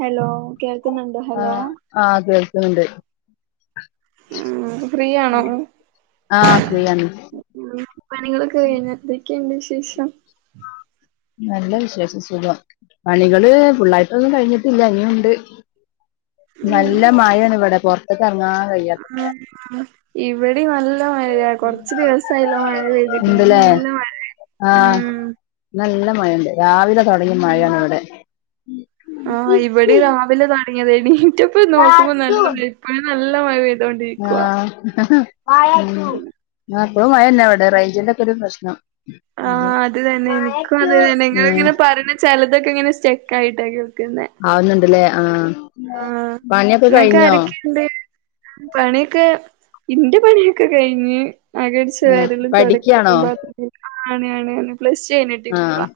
Hello കേൾക്കുന്നുണ്ട് ആ hello? ആ കേൾക്ക്ന്ന്ണ്ട് ഏഹ് ഫ്രീയാണോ? ഉം ആ ഫ്രീയാണ് പണികളൊക്കെ കഴിഞ്ഞ എന്തക്കെയുണ്ട് വിശേഷം? നല്ല വിശേഷം സുഖം പണികള് ഫുള്ളായിട്ടൊന്നും കഴിഞ്ഞിട്ടില്ല ഇനിയുണ്ട്. നല്ല മഴാണ് ഇവടെ പൊർത്ത്ക്ക് എർങ്ങാൻ കഴിയാത്ത മഴ. ഉം ഇവടിം നൽ നല്ല മഴ കൊർച്ച് ദിവസായല്ലോ മഴ പെയ്തിട്ടില്ല ഉണ്ടല്ലേ നല്ല മഴ ആ ഉം നല്ല മഴണ്ട് രാവിലെ തൊടങ്ങിയ മഴയാണ് ഇവടെ. ആ ഇവിടെ രാവിലെ തൊടങ്ങിയതേനി എണീറ്റപ്പം ആ നോക്കുമ്പോ നല്ല വെ ഇപ്പഴും നല്ല മഴ [unintelligible] ആഹ് ഉം ആ ഇപ്പളും മഴന്നവടെ റൈഞ്ചിന്റെ ഒക്കെ ഒരു പ്രശ്നം ആ അത് തന്നെ എനിക്കും അത് തന്നെ ഇങ്ങള് ഉം ഇങ്ങനെ പറിണേ ചെലതൊക്കെ ഇങ്ങനെ സ്റ്റക്ക് ആയിട്ടാ കേൾക്ക്ന്നേ. ആവുന്ന്ണ്ടല്ലേ ആ പണിയക്കെ കഴിഞ്ഞോ? [unintelligible] പണിയക്കെ ഇന്റെ പണിയൊക്കെ കഴിഞ്ഞ്. അകട്ച്ച് ഏ വാരലും പഠിക്കാണോ തൊടക്കലും പാത്രം [unintelligible] ആ ആണ് ആണ് ആണ് പ്ലസ് ടു കഴിഞ്ഞിട്ട് ആഹ് ഇരിക്കുവാ.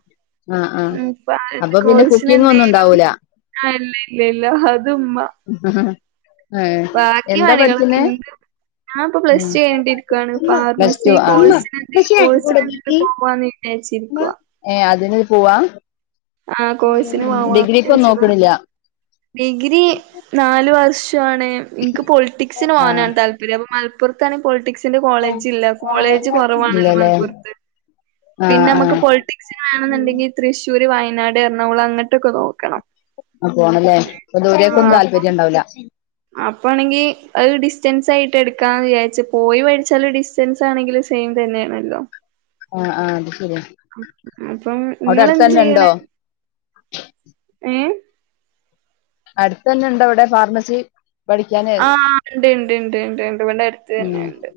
ആഹ് ആഹ് ഉം ഇപ്പഹ് അപ്പൊ പിന്നെ കോഴ്സിന് കുക്കിംഗ് ഒന്നും എന്തേലും ഉണ്ടാവൂല അഹ്ല്ല ഇല്ല ഇല്ല അത്മ്മ ഏ എന്താ പഠിക്കുന്നേ? ഞാ ഇപ്പൊ പ്ലസ് ഉം ടു കഴിഞ്ഞിട്ടിരിക്കാണ് പ്ലസ് ടു ഫാർമസി ആഹ് കോഴ്സിന് എന്തേലും കോഴ്സിന് എന്തിനേങ്കിലും പോവാന്ന് വിചാരിച്ചിരിക്കുവ ഏഹ് അതിന് പോവാ ആഹ് കോഴ്സിന് പോവാന്ന് ഡിഗ്രിക്കൊന്നും വിചാരിച്ചിക്കുവാ നോക്ക്ണില്ല ഡിഗ്രി നാല് വർഷാണ് എനിക്ക് പൊളിറ്റിക്സിന് ആഹ് പോകാനാണ് താല്പര്യം അപ്പൊ മല പ്പുറത്താണ് പോളിറ്റിക്സിന്റെ കോളേജ് ഇള്ളെ കോളേജ് കൊറവാണല്ലോ ഇല്ലല്ലേ മലപ്പുറത്ത്? ആഹ് പിന്നെ നമക്ക് ആഹ് പോളിറ്റിക്സിന് വേണെന്നുണ്ടെങ്കി തൃശ്ശൂർ, വയനാട്, എറണാകുളം, അങ്ങട്ടൊക്കെ നോക്കണം ആ പോണംല്ലേ? അപ്പൊ ആഹ് ദൂരേക്കൊന്നും അപ്പം താല്പര്യം ഇണ്ടാവൂല്ല? അപ്പാണെങ്കി അത് ഡിസ്റ്റൻസ് ആയിട്ട് എടുക്കാന്ന് വിചാരിച്ചു പോയി പഠിച്ചാല് ഡിസ് റ്റെൻസ് ആണെങ്കിലും സെയിം തന്നെയാണല്ലോ? ആഹ് ആഹ് അത് ശരിയാ അപ്പം അവിടെ അടുത്ത് ഇങ്ങെളെന്ത് തന്നെ ഉണ്ടോ ചെയ്യ്ണെ? ഏഹേ? അടുത്തന്നെ ഇണ്ടോ അവിടെ ഫാർമസി? പഠിക്കാന് ആ ഇണ്ട് ഇണ്ട് ഇണ്ട് ഉണ്ട് ഉണ്ട് ഇവിടെ അടുത്ത് തന്നെ ഉം ഇണ്ട്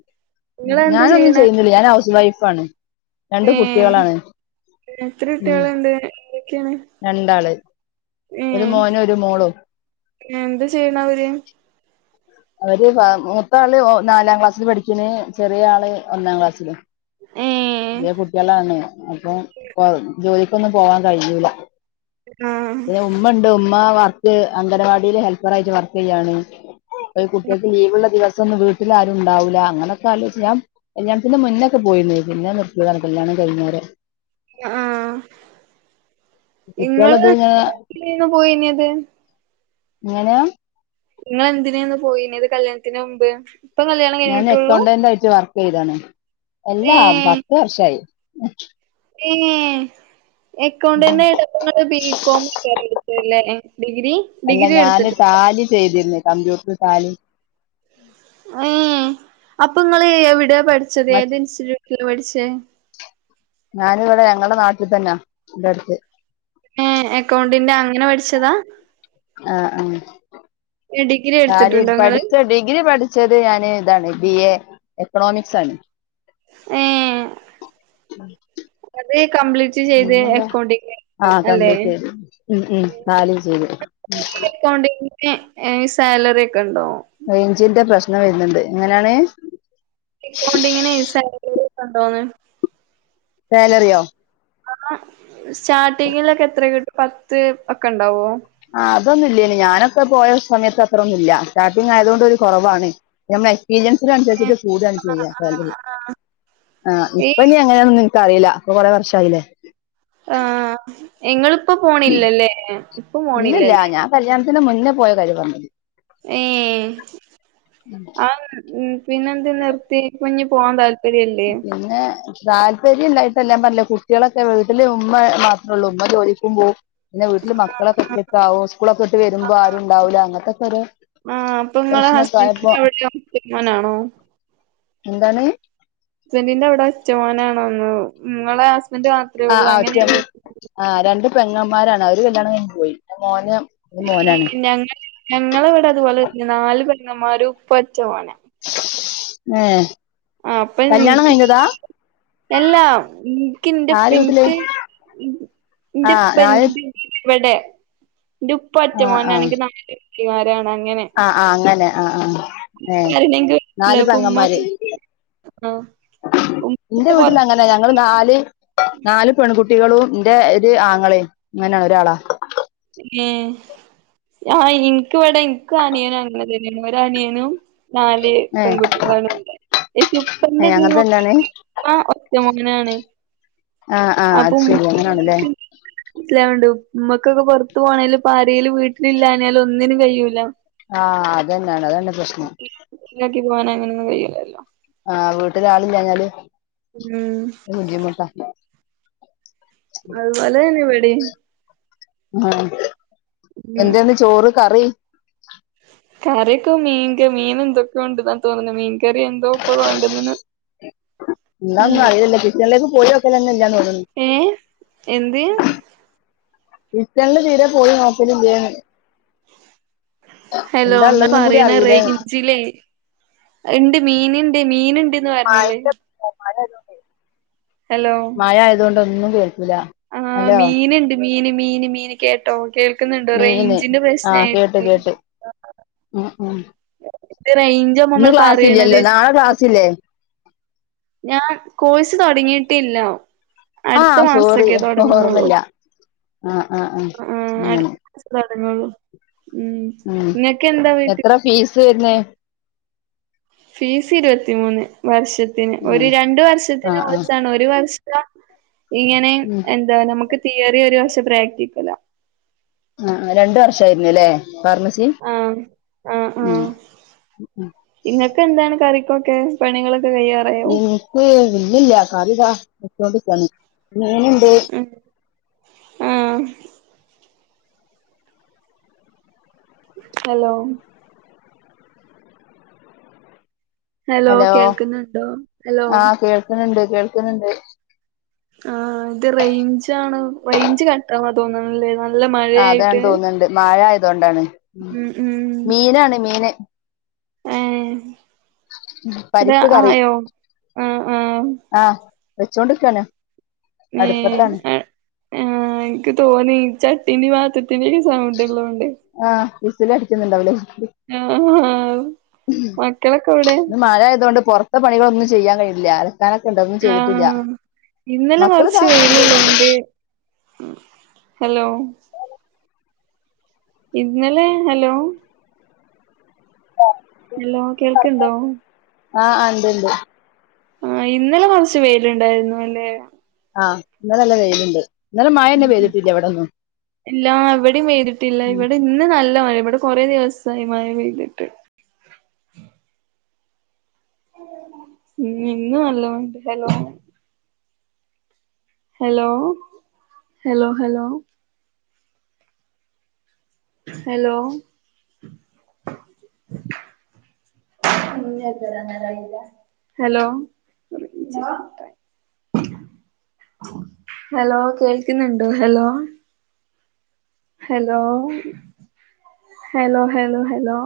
ഞാനൊന്നും ചെയ്യുന്നില്ല ഞാൻ ഹൗസ് വൈഫാണ് രണ്ട് ഏഹ് കുട്ടികളാണ് എത്ര ഉം കുട്ടികള്ണ്ട്? എന്തക്കെയാണ്? രണ്ടാള് ഒരു ഏഹേ മോനും ഒരു മോളും എന്ത് ചെയ്യണവര്? അവര് മൂത്താള് നാലാം ക്ലാസ്സില് പഠിക്ക്ണ് ചെറിയ ആള് ഒന്നാം ക്ലാസ്സിലും ഏ ചെറിയ കുട്ടിയളാണ് അപ്പം കൊ ജോലിക്കൊന്നും പോവാൻ കഴിയൂല ആഹ് ഉമ്മണ്ട് ഉമ്മ വർക്ക് അംഗൻവാടില് ഹെൽപ്പറായിട്ട് വർക്ക് ചെയ്യാണ് ഒരു കുട്ടി ലീവ് ഇള്ള ദിവസൊന്നും വീട്ടില് ആരും രുംണ്ടാവൂല്ല അങ്ങനൊക്കെ ആലോചിച്ച് ഞാൻ കല്യാണത്തിന്റെ മുന്നൊക്കെ പോയിരുന്നു പിന്നെ നിർത്തിയതാണ് കല്യാണം കഴിഞ്ഞേരെ ആഹ് കുട്ടികളത് ഇങ്ങള് ഇങ്ങനെ എന്ത് വർക്കിനേന്നു പോയിനത്? എങ്ങനെ? ഇങ്ങള് എന്തിനേന്നു പോയിനത് കല്യാണത്തിന് മുമ്പ്? ഇപ്പം കല്യാണം ഞാന് കഴിഞ്ഞിട്ടുള്ളൂ അക്കൗണ്ടന്റായിട്ട് വർക്ക് ചെയ്താണ് ഏ എല്ലാ പത്ത് വർഷായി ഏഹേ എക്കൗണ്ടന്റെ ആയിട്ട് അപ്പ ഇങ്ങൾ ബി കോം ഏക്കാരം എടുത്തല്ലേ? ഡിഗ്രി? ഡിഗ്രി എടുത്തിട്ടു കോഴ്സ് ചെയ്തിരുന്ന് കമ്പ്യൂട്ടർ ടാലി ഏഹേ അപ്പൊ ഇങ്ങള് എവിടെയ പഠിച്ചത്? ഏത് ഇൻസ്റ്റിറ്റ്യൂട്ടില പഠിച്ചേ? ഞാനിവിടെ ഞങ്ങളെ നാട്ടിതന്നാ ഇവിടെ അടുത്ത് ഏഹേ എക്കൗണ്ടിന്റെ അങ്ങനെ പഠിച്ചതാ? ആഹ് ആ ഡിഗ്രി ടാലി എടുത്തിട്ടുണ്ടോ ഇങ്ങള് പഠിച്ച ഡിഗ്രി പഠിച്ച ച്ചത് ഞാന് ഇതാണ് ബി എ എക്കണോമിക്സാണ് ഏഹേ അത് കംപ്ലീറ്റ് ചെയ്ത് പിന്നെന്താ? അക്കൗണ്ടിങ് ആഹ് അല്ലേ കംപ്ലീറ്റ് ചെയ്ത് ഉം ഉം ടാലിം ചെയ്തു അക്കൗണ്ടിങ്ങിന് സാലറിയൊക്കെണ്ടോ? റെയ്ഞ്ചിന്റെ പ്രശ്നം വരുന്ന്ണ്ട് എങ്ങനെയാണ്? എക്കൗണ്ടിങ്ങിന് സാലറി ഉണ്ടോന്ന്. സാലറിയോ. ആഹ് സ്റ്റാർട്ടിങ്ങിലൊക്കെ എത്രകിട്ടും പത്ത് ഒക്കെണ്ടാവോ. ആഹ് അതൊന്നില്ലനി ഞാനൊക്കെ പോയ സമയത്ത് അത്രൊന്നുല്ല സ്റ്റാർട്ടിങ് ആയതൊണ്ട് ഒരു കൊറവാണ്. നമ്മളെ ഏ എക്സ്പീരിയൻസിനനുസരിച്ചിട്ട് കൂടാണ് ചെയ്യ സാലറി. ആഹ് ഈ ഇപ്പഞ്ഞ് എങ്ങനെന്നൊന്നു ഇൻക്കറില ഇപ്പൊ കൊറേ വർഷായിലേ. ആഹ് ഇങ്ങളിപ്പോ പോണില്ലല്ലേ ഇപ്പ ഇല്ലില്ല പോണില്ലല്ലേ. ഞാൻ കല്യാണത്തിന് മുന്നേ പോയ കാര്യ പർഞേ. ഏഹ് ആഹ് ഉം. പിന്നെന്ത് നിർത്തി പ്പഞ്ഞ് പോവാൻ താല്പര്യല്ലേ. പിന്നെ. താല്പര്യല്ലായിട്ടല്ലാ ഞാൻ പർഞ്ഞിലേ കുട്ട്യളൊക്കെ വീട്ടില് ഉമ്മ മാത്രള്ളൂ ഉമ്മ ജോലിക്കും പോവും. പിന്നെ വീട്ടില് ആ മക്കളൊക്കെ ആ ഒറ്റക്കാവും സ്കൂളൊക്കെ ഇട്ട് വരുമ്പൊ ആ ആരുണ്ടാവൂല അങ്ങൻത്തൊക്കൊരു. പ്രശ്നക്കായപ്പോ. [unintelligible] ആണോ. എന്താണ്. ഹസ്ബന്റിന്റവ്ടെ ഒറ്റമോനാണോന്ന് നിങ്ങളെ ഹസ് ആഹ് ആഹ് ഒറ്റ അഹ് രണ്ട് പെങ്ങന്മാരാണ് അവര് കല്യാണം കയിഞ്പോയി ന്നെ മോന്. ഒരു ഈ മോനാണ് ഞങ്ങ ഞങ്ങളവടെ അതുപോലെന്നെ നാല് പെങ്ങമ്മാരു ഉപ്പ ഒറ്റ മോനാ. ഏഹ് ആഹ് അപ്പൊ കല്യാണം നിൻക്ക് കയിഞ്ഞതാ. എല്ലാ ഇൻക്ക് ഇന്റപ ആരെ വീട്ടില് ഇൻക്ക് ആ നാല് ഇന്റെപ്പന്റെ. ഇവടെ ന്റുപ്പ ആ അറ്റമോനാണെങ്കി നല് അനിയത്തിമാരാണ് അങ്ങനെ. ആഹ് ആഹ് അങ്ങനെ ആഹ് ആഹ് ഏഹ് നാല് പെങ്ങമ്മാര്. ആഹ്. ൻ്റെ വീട്ടിലങ്ങ ന്നെ ഞങ്ങള് നാല് നാല് പെൺകുട്ടികളും ന്റെ ഒരു ആങ്ങളി ങ്ങനെ ഒരാളാ. ഏഹ് ആ ഇൻക്ക് വടെ ഇൻക്ക് അനിയനള്ളത് [unintelligible] ഒരനിയനും. നാല് ഏ പെൺകുട്ടികളാണല്ല ഏ എൻ്റുപ്പതീ അങ്ങനെ തന്നെയാണ് നോക്കുവാണെങ്കി. ആ ഒറ്റമോനാണ്. ആഹ് ആഹ് അത് ശെരി അങ്ങനാണ്ലേ. ഇല ഉണ്ട് ഉമ്മക്കൊക്കെ പൊർത്തു പോവണേല് പാരേലും വീട്ടിലില്ലാഞ്ഞാലു ഒന്നിനും കഴിയൂല. ആഹ് അതന്നാണ് അതന്നെ പ്രശ്നം. ഇല്ലാക്കിത് പോകാന അങ്ങനൊന്നും കയ്യൂലല്ലോ. ആഹ് വീട്ടിലാളില്ലാഞ്ഞാല് ഉം ബുദ്ധിമുട്ടാ. അത്പോലെന്നെ ഇവടിം. ആ ഉം എന്തേന്ന് ചോറ് കറി. കറിയൊക്കെ മീൻ്റെ മീന് എന്തൊക്കൊണ്ട്ന്ന തോന്ന്ണ മീൻ കറി എന്തോ ഇപ്പൊ കൊണ്ടന്ന്ണ്. എന്താന്നും ഉം അറിയലില്ല കിച്ചണിലേക്ക് പോയോക്കലന്നെല്ല തോന്നുന്നു. ഏഹ് എന്ത്. കിച്ചൺല് തീരെ പോയി നോക്കലില്ലേ. ഹലോ എന്താ ഇങ്ങ ഉള്ളതെന്നും കൂടി പറയ്ണ അറിയൂലേന്ന് റേഞ്ചിലേ ഉണ്ട് മീന്ണ്ട് മീന്ണ്ട്. [unintelligible] ആയതോണ്ടേ. ഹലോ മയായതോണ്ട് ഒന്നും കേക്കൂല ആഹ് ഹലോ. മീന്ണ്ട് മീന് മീന് മീന് കേട്ടോ കേൾക്കുന്നുണ്ടോ മീന് റേഞ്ചിന്റെ പ്രശ്നായിട്ടെ. ഉം ഉം ഇത് റേഞ്ചാ ഇന്ന് നമ്മൾ ക്ലാസ്സ്ല്ലല്ലോ പറയണത് നാളെ ക്ലാസ്സ്ല്ലേ. ഞാൻ കോഴ്സ് തുടങ്ങിയിട്ടില്ല. അടുത്ത ആഹ് സോറി മാസൊക്കെ തുടങ്ങുന്നുള്ളൂ ഓർമ്മല്ല ആഹ് ആഹ് ആഹ് മം അങ്ങനെ അടുത്ത മാസം തൊടങ്ങോള്ളു മം എത്ര ഫീസ് വരുന്നെ ഫീസ് ഇരുപത്തിമൂന്ന് വർഷത്തിന് ആ ഒരു രണ്ട് വർഷത്തിന് ആഹ് ആഹ് കുറിച്ചാണ് ഒരു വർഷം ഇങ്ങനെ ഉം എന്താ നമുക്ക് തിയറി, ഒരു വർഷം പ്രാക്ടിക്കലാ ആഹ് രണ്ട് വർഷവര്ന്നത്ല്ലേ ഫാർമസി ആഹ് മം ഇങ്ങൾക് എന്താണ് കറിക്കൊക്കെ പണികളൊക്കെ കയ്യ എനിക്ക്, ഇല്ലില്ല കറി താ വച്ചോണ്ട് ക്കാണ് മീൻ ഇണ്ട് മം ഹലോ ഹലോ കേൾക്കുന്നുണ്ടോ ഹലോ ആഹ് കേൾക്കുന്നുണ്ട് കേൾക്കുന്നുണ്ട് ആഹ് ഇത് റേഞ്ചാണ് റേഞ്ച് കട്ടാവാ തോന്നുന്നില്ലേ ആഹ് അതാണ് തോന്നുന്നുണ്ട് മഴ ആയത് കൊണ്ടാണ്, ഉം ഉം മീനാണ് മീന് ഏഹ് ഇത് പരിപ്പ് കറി ആയോ ആ ആ ആഹ് വെച്ചോണ്ടിരിക്കാണ് ഏഹ് ആ എനിക്ക് തോന്നി ചട്ടീന്റെ പാത്ര ത്തിന്റിം സൗണ്ട്ല്ലോണ്ട് ആഹ് ഫിസില് അടിക്കുന്നുണ്ടാവുലേ മം ആഹ് മക്കളൊക്കെ എവിടെ ഇന്ന് മഴയതുകൊണ്ട് പുറത്ത് ഇപ്പോ പണികളൊന്നും ചെയ്യാൻ കഴിയില്ല. അലക്കാനൊക്കെ ഉണ്ട് അതോന്നും ചെയ്തിട്ടില്ല, ആഹ് ഇന്നലെ മക്കള് കൊറച്ച് താ വെയിലുള്ളോണ്ട് ഹലോ ഇന്നലെ, ഹലോ ഹലോ കേൾക്ണ്ടോ? ആഹ് ഉണ്ട് ഉണ്ട് ആഹ് ഇന്നലെ കുറച്ച് വെയിലുണ്ടായിരുന്നു അല്ലെ? ആഹ് ഇന്നലെ നല്ല വെയിലുണ്ട്. ഇന്നലെ മഴന്നെ മം. പെയ്തിട്ടില്ല ഇവിടൊന്നും ഇല്ല ഇവിടെയും പെയ്തിട്ടില്ല ഇവിടെ ഇന്ന് നല്ല മഴ ഇവിടെ കുറെ ദിവസമായി മഴ പെയ്തിട്ട്. ഉം ഇന്ന് നല്ലോംണ്ട്. Hello hello hello hello hello hello hello കേൾക്കുന്നുണ്ട് hello hello hello hello hello